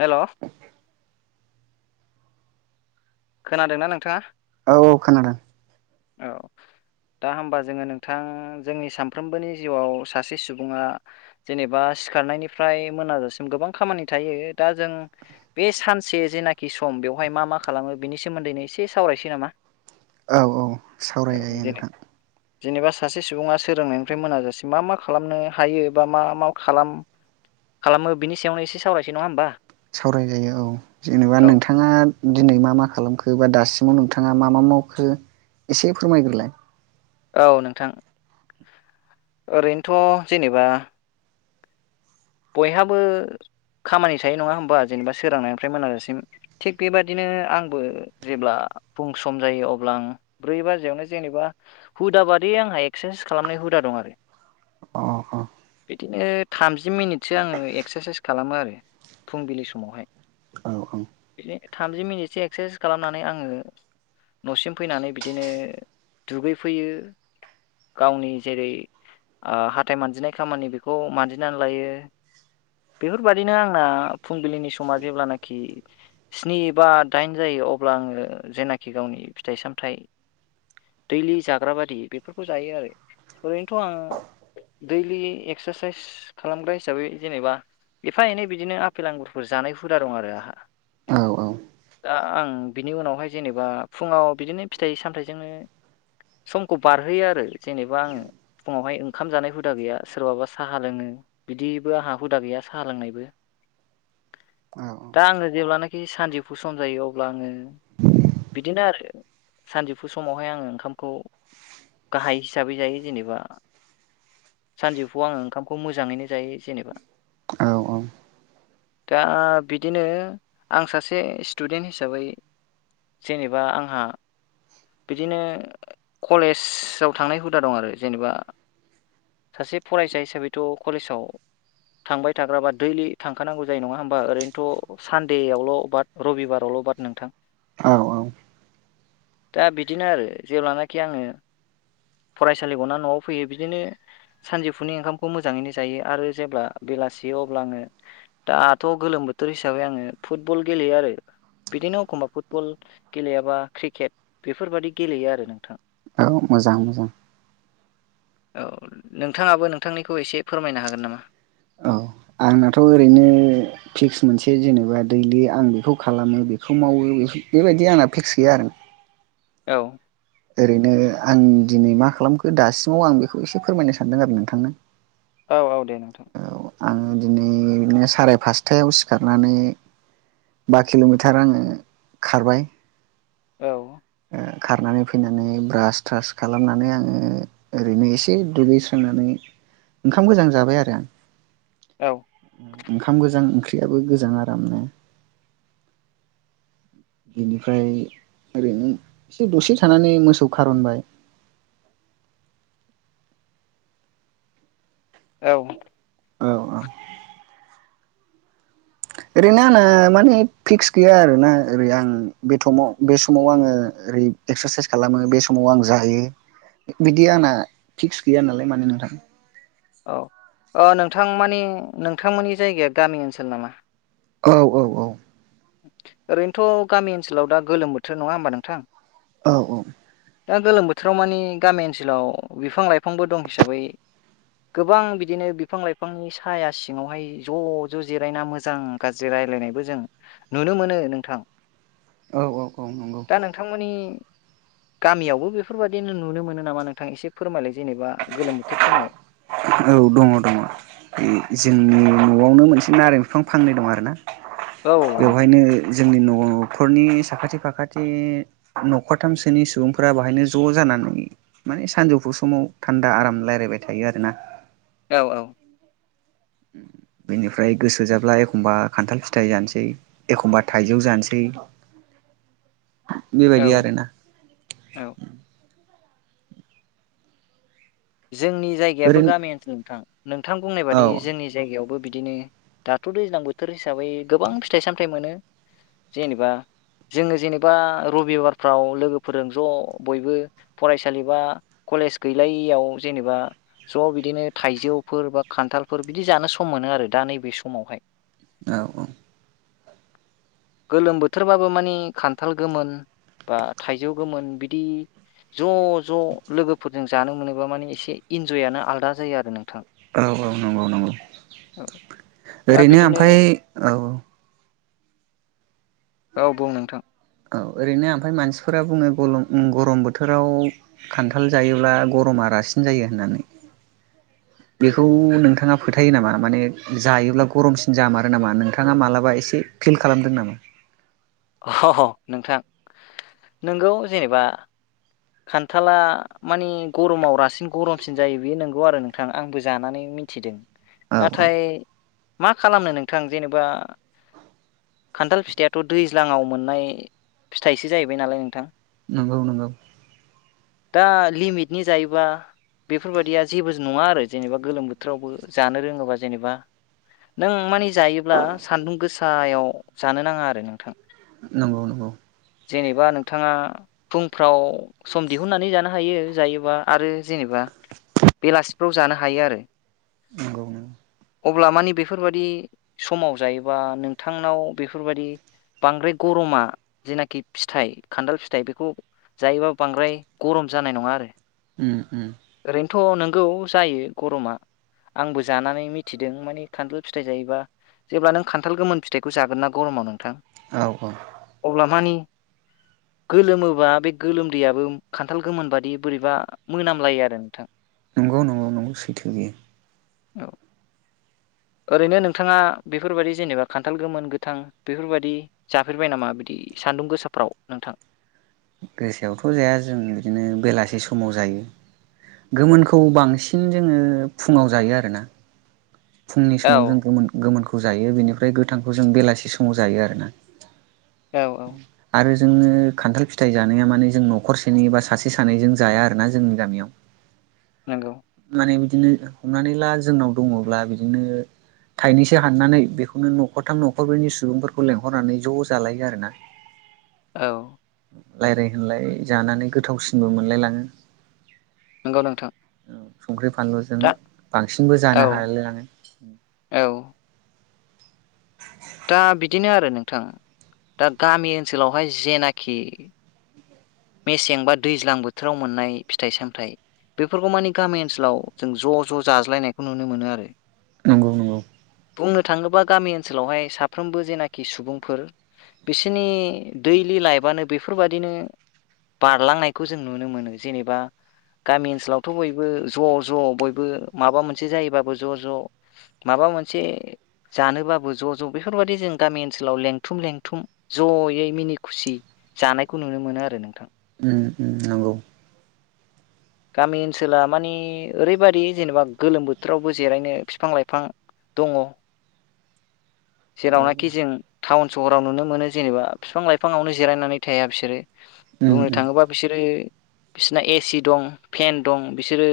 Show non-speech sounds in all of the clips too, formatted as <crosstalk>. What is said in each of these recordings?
हेल'। खोनादोंना नोंथाङा? औ औ खानादों। औ। दा होमबा जोङो नोंथां जोंनि सानफ्रोमबोनि जिउआव सासे सुबुङा जेनेबा सिखारनायनिफ्राय मोनाजासिम गोबां खामानि थायो दा जों बे सानसे जेनाखि सम बेवहाय मा मा खालामो बिनि सोमोन्दैनो एसे सावरायसै नामा? औ औ औ सावरायजायो जेने नोंथां। जेनेबा सासे सुबुङा सोलोंनायनिफ्राय मोनाजासे मा मा खालामनो हायो बा मा मा खालामो? खालामो बिनि सायावनो एसे सावरायसै नङा होनबा। सावरायजायो औ जेनेबा नोंथाङा दिनै मा मा खालामखो बा दासिमाव नोंथाङा मा मा मावखो एसे फोरमायग्रोलाय? औ नोंथां। ओरैनोथ' जेनेबा। बयहाबो। खामानि थायो नङा होमबा जेनेबा सोरांनायनिफ्राय मोनाजासिम थिग बेबादिनो आंबो जेब्ला फुं सम जायो अब्ला आं ब्रै बाजियावनो जेनेबा हुदा बादि आंहा एक्सारसाइस खालामनाय हु दा दं आरो। अ अ। बिदिनो थामजि मिनिटसो आङो एक्सारसाइस खालामो आरो फुंबिलि समावहाय। औ <unintelligible> थामजि मिनिटसो एक्सारसाइस खालामनानै आङो न'सिम फैनानै बिदिनो दुगै फैयो गावनि जेरै ओ हाथथाय मानजिनाय खामानि बेखौ मानजिनानै लायो <inaudible> बेफोरबादिनो आंना फुंबिलिनि समा जेब्लानाखि स्नि बा दाइन जायो अब्ला अब्ला आङो जेनाखि गावनि फिथाइ सामथाइ दैलि जाग्रा बायि बेफोरखौ जायो आरो ओरैनोथ' आं दैलि एक्सारसाइस खालामद्रायस हिसाबै जेनेबा एफा एनै बिदिनो आफेल आंगुरफोर जानाय हुदा दं आरो आंहा औ दा आं बिनि उनावहाय जेनेबा फुङाव बिदिनो फिथाइ सामथायाइजोंनो समखौ बारहोयो आरो जेनेबा आङो फुङावहाय ओंखाम जानाय हुदा गैया सोरबाबा साहा लोङो बिदिबो आंहा हुदा गैया साहा लोंनायबो औ दा आङो जेब्लाना सानजौफु सम जायो अब्ला आङो बिदिनो आरो सानजौफु समावहाय आङो ओंखामखौ गाहाय हिसाबै जायो जेनेबा सानजौफुआव आङो ओंखामखौ मोजाङैनो जायो जेनबा दा बिदिनो आं सासे स्टुडेन्ट हिसाबै जेनेबा आंहा बिदिनो कलेजाव थांनाय हुदा दं आरो जेनेबा सासे फरायसा हिसाबैथ' कलेजाव थांबाय थाग्राबा दैलि थांखानांगौ जायो नङा होमबा ओरैनोथ' सानदेआवल' बा रबिबारावल' ल' बाथ नोंथां औ औ दा बिदिनो आरो जेब्लानाखि आङो फरायसालि गना न'आव फैयो बिदिनो सानजौफुनि ओंखामखौ मोजाङैनो जायो आरो जेब्ला बेलासे अ आङो दाथ' गोलोम बोथोर हिसाबै आङो फुटबल गेले गेलेयो आरो बिदिनो एखमबा फुटबल गेलेयाबा क्रिकेट बेफोरबाददि गेलेयो आरो नोंथां औ मोजां मोजां औ नोंथाङाबो नोंथांनिखौ एसे फोरमायनो हागोन नामा? औ आंनाथ' ओरैनो फिक्स मोनसे जेनेबा दैलि आं बेखौ खालामो बेखौ मावो बेबायदि आंना फिक्स गैया आरो औ ओरैनो आं दिनै मा खालामखो दासिमाव आं बेखौ एसे फोरमायनो सानदों आरो नोंथांनो औ औ दे नोंथां औ आङो दिनैनो साराय फासथायाव सिखारनानै बा किल'मिटार आङो खारबाय औ खारनानै फैनानै ब्रास थ्रास खालामनानै आङो ओरैनो एसे दुगैस्रोनानै ओंखाम गोजां जाबाय आरो आं औ ओंखाम गोजां ओंख्रियाबो गोजां आरामनो <inaudible> बिनिफ्राय ओरैनो एसे दसे थानानै मोसौ खारनबाय <inaudible> औ औ औ ओरैनो आंना माने फिक्स गैया आरोना ओरै आं बेथमाव बे समाव आङो ओरै एक्सारसाइस खालामो बे समाव आं जाहायो बिदि आंना फिक्स गैया नालाय नोंथां औ ओ नोंथां माने नोंथांमोननि जायगाया गामि ओनसोल नामा औ औ औ ओरैनोथ' गामि ओनसोलाव दा गोलोम बोथोर नङा होमबा नोंथां औ औ ओ गोलोम बोथोराव मानि गामि ओनसोलाव बिफां लाइफांबो दं हिसाबै गोबां बिदिनो बिफां -लाइफांनि साया सिङावहाय ज' ज' जिरायना मोजां -गाज्रि राय रायलायनायबो जों नुनो मोनो नोंथां औ औ औ नंगौ दा नोंथांमोननि गामियावबो बेफोरबायदि नुनो मोनो नामा नोंथांआ एसे फोरमायलाय जेनेबा गोलोम बोथोर समाव औ दङ दङ बे जोंनि न'आवनो मोनसे नारें बिफां फांनै दं आरो ना औ नोंथां बेवहायनो जोंनि न' न'खरनि साखाथि फाखाथि न'खरथामसोनि सुबुंफोरा बाहायनो ज' जानानै माने सानजौफु समाव थान्दा आराम रायलायबाय थायो आरो ना औ औ <unintelligible> <inaudible> बेनिफ्राय गोसो जाब्ला एखमबा खान्थाल फिथाइ जानोसै एखमबा थाइजौ जानोसै <unintelligible> <inaudible> औ बेबायदि आरोना औ जोंनि जायगायाबो ओरैनो गामि ओनसोल नोंथां नोंथां बुंनाय औ बादि जोंनि जायगायावबो बिदिनो दाथ' दैज्लां बोथोर हिसाबै गोबां फिथाइ सामथायाइ मोनो जेनेबा जोङो जेनेबा रबिबारफ्राव लोगोफोरजों ज' बयबो फरायसालि बा कलेज गैलायियाव जेनेबा ज' बिदिनो थाइजौफोर बा खान्थालफोर बिदि जानो सम मोनो आरो दा नैबे समावहाय औ औ गोलोम बोथोरबाबो मानि खान्थाल गोमोन बा थाइजौ गोमोन बिदि ज' ज' लोगोफोरजों जानो मोनोबा माने ए एसे इन्जय आनो आलदा जायो आरो नों औ औ नंगौ नंगौ औ दा ओरैनो बिदिनो ओमफाय औ औ बुं नोंथां औ ओरैनो ओमफ्राय मानसिफोरा बुङो गलम उम गरम बोथोराव खान्थाल जायोब्ला गरमा बारासिन जायो होननानै <unintelligible> <inaudible> बेखौ नोंथाङा फोथायो नामा माने जायोब्ला गरमसिन जामारो नामा नोंथाङा मालाबा एसे फिल खालामदों नामा अ'ह'ह नोंथां नोंगौ जेनेबा खान्थाला मानि गरमाव रासिन गरमसिन जायो बेयो नंगौ आरो नोंथां आंबो जानानै मिथिदों औ औ नाथाय मा खालामनो नोंथां जेनेबा खान्थाल फिथाइआथ' दैज्लाङाव मोननाय फिथाइसो जाहैबाय नालाय नोंथां नंगौ नंगौ दा लिमिटनि जायोबा बेफोरबायदिया जेबोज नङा आरो जेनेबा गोलोम बोथोरावबो जानो रोङोबा जेनेबा नों माने जायोब्ला सान्दुं गोसायाव जानो नाङा आरो नोंथां नंगौ नंगौ जेनेबा नोंथाङा फुं फ्राव सम दिहुननानै जानो हायो जायोबा आरो जेनेबा बेलासिफ्राव जानो हायो आरो नंगौ नोंगौ अब्ला मानि बेफोरबायदि समाव जायोबा नोंथांनाव बेफोरबायदि बांद्राय गरमा जेनाखि फिथाइ खान्दाल फिथाइ बेखौ जायोबा बांद्राय गरम जानाय नङा आरो ओम ओम थ' नंगौ जायो गरमा आंबो जानानै मिथिदों माने खान्थाल फिथाइ जायोबा जेब्ला नों खान्थाल गोमोन फिथाइखौ जागोन ना गरमाव नों औ औ अब्ला माने गोलोमोबा बे गोलोमदैयाबो खान्थाल गोमोन बादि बोरैबा मोनामलायो आरो नोंथां नंगौ नंगौ नंगौ सैथो बियो औ ओरैनो नोंथाङा बेफोरबायदि जेनेबा खान्थाल गोमोन गोथां बेफोरबायदि जाफेरबाय नामा बिदि सान्दुं गोसाफ्राव नोंथां गोसाआवथ' जाया जों बिदिनो बेलासि समाव जायो। गोमोनखौ बांसिन जोङो फुङाव जायो आरोना फुंनि औ समाव जोंमोन गोमोनखौ जायो बेनिफ्राय गोथांखौ जों बेलासि समाव जायो आरोना। औ औ आरो जोङो खान्थाल फिथाइ जानाया माने जों न'खरसेनि एबा सासे सानैजों जाया आरोना जोंनि गामियाव नंगौ माने बिदिनो हमनानै ला जोंनाव दङब्ला बिदिनो थाइनैसो हाननानै बेखौनो न'खरथाम न'खरनि सुबुंफोरखौ लेंहरनानै ज' जालायो आरो ना औ रायज्लाय होनलाय जानानै गोथावसिनबो मोनलायलाङो नंगौ नोंथां संख्रि फानलुजों दा बांसिनबो औ जानो हालाय लाङो। औ दा बिदिनो आरो नोंथां दा गामि ओनसोलावहाय जेनाखि मेसें बा दैज्लां बोथोराव मोननाय फिथाइ सामथाइ बेफोरखौ मानि गामि ओनसोलाव जों ज' ज' जाज्लायनायखौ नुनो मोनो आरो नंगौ नंगौ बुंनो थाङोबा गामि ओनसोलावहाय साफ्रोमबो जेनाखि सुबुंफोर बिसोरनि दैलि लाइफनो बेफोरबायदिनो बारलांनायखौ जों नुनो मोनो जेनेबा गामि ओनसोलावथ' बयबो ज' ज' बयबो माबा मोनसे जायोबाबो ज' ज' माबा माबा मोनसे जानोबाबो ज' ज' बेफोरबायदि जों गामि ओनसोलाव लेंथुम लेंथुम ज'यै मिनि खुसि जानायखौ नुनो मोनो आरो नों उम ओम नंगौ गामि ओनसोला मानि ओरैबायादि जेनेबा गोलोम बोथोरावबो जिरायनो बिफां लाइफां दङ औ जेरावनाखि जों टाउन सहराव नुनो मोनो जेनेबा बिफां लाइफाङावनो जिरायनानै थाया बिसोरो उम बुंनो उम थाङोबा बिसोरो बिसिना एसि दं फेन दं बिसोरो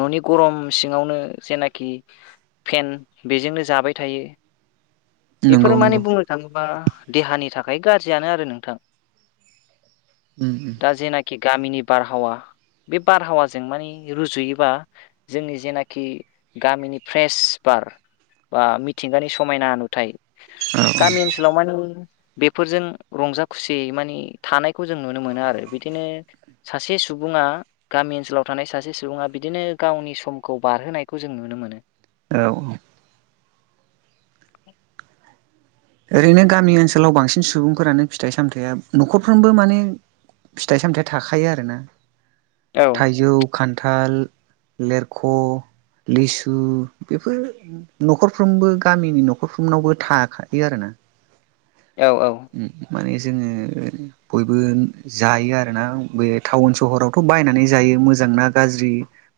न'नि गरम सिङावनो जेनाखि फेन बेजोंनो जाबाय थायो बेफोरो नंगौ माने नंगौ बुंनो थाङोबा देहानि थाखाय गाज्रियानो आरो नोंथां उम उम दा जेनाखि गामिनि बारहावा बे बारहावाजों मानि रुजुयोबा जोंनि जेनाखि गामिनि फ्रेस बार बा मिथिंगानि समायना नुथाय औ गामि ओनसोलाव मानि बेफोरजों रं रंजा खुसियै मानि थानायखौ जों नुनो मोनो आरो बिदिनो सासे सुबुङा गामि ओनसोलाव थानाय सासे सुबुङा बिदिनो गावनि समखौ बारहोनायखौ जों नुनो मोनो औ औ <unintelligible> ओरैनो गामि ओनसोलाव बांसिन सुबुंफोरानो फिथाइ सामथाइया न'खरफ्रोमबो माने फिथाइ सामथाइ थाखायो आरोना औ थाइजौ खान्थाल लेरख' लिसु बेफोर न'खरफ्रोमबो गामिनि न'खरफ्रोमनावबो थाखा यो आरो ना औ उम माने जोङो बयबो जायो आरोना बे टाउन सहरावथ' बायनानै जायो मोजां ना गाज्रि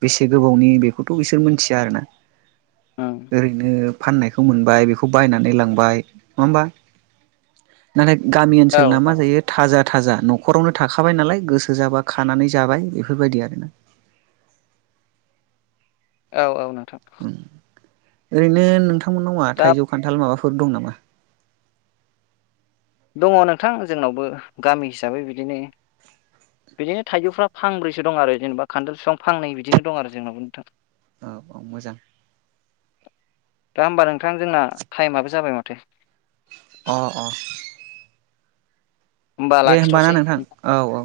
बेसे गोबावनि बेखौथ' बिसोर मोनथिया आरोना ओरैनो फाननायखौ मोनबाय बेखौ बायनानै लांबाय नङा होमबा नाथाय गामि औ ओनसोलनाा औ मा जायो थाजा थाजा न'खरावनो थाखाबाय नालाय गोसो जाबा खानानै जाबाय बेफोरबायदि आरोना औ औ नोंथां ओरैनो नोंथां मोननावा दा थाइजौ खान्थाल माबाफोर दं नामा? दङ नोंथां जोंनावबो गामि हिसाबै बिदिनो बिदिनो थाइजौफ्रा फांब्रैसो दं आरो जेनेबा खान्थाल बिफां फांनै बिदिनो दं आरो जोंनावो नोंथां औ औ मोजां दा होमबा नोंथां जोंना टाइमाबो जाबाय माथो ओ ओ दे होमबा ना नोंथां औ औ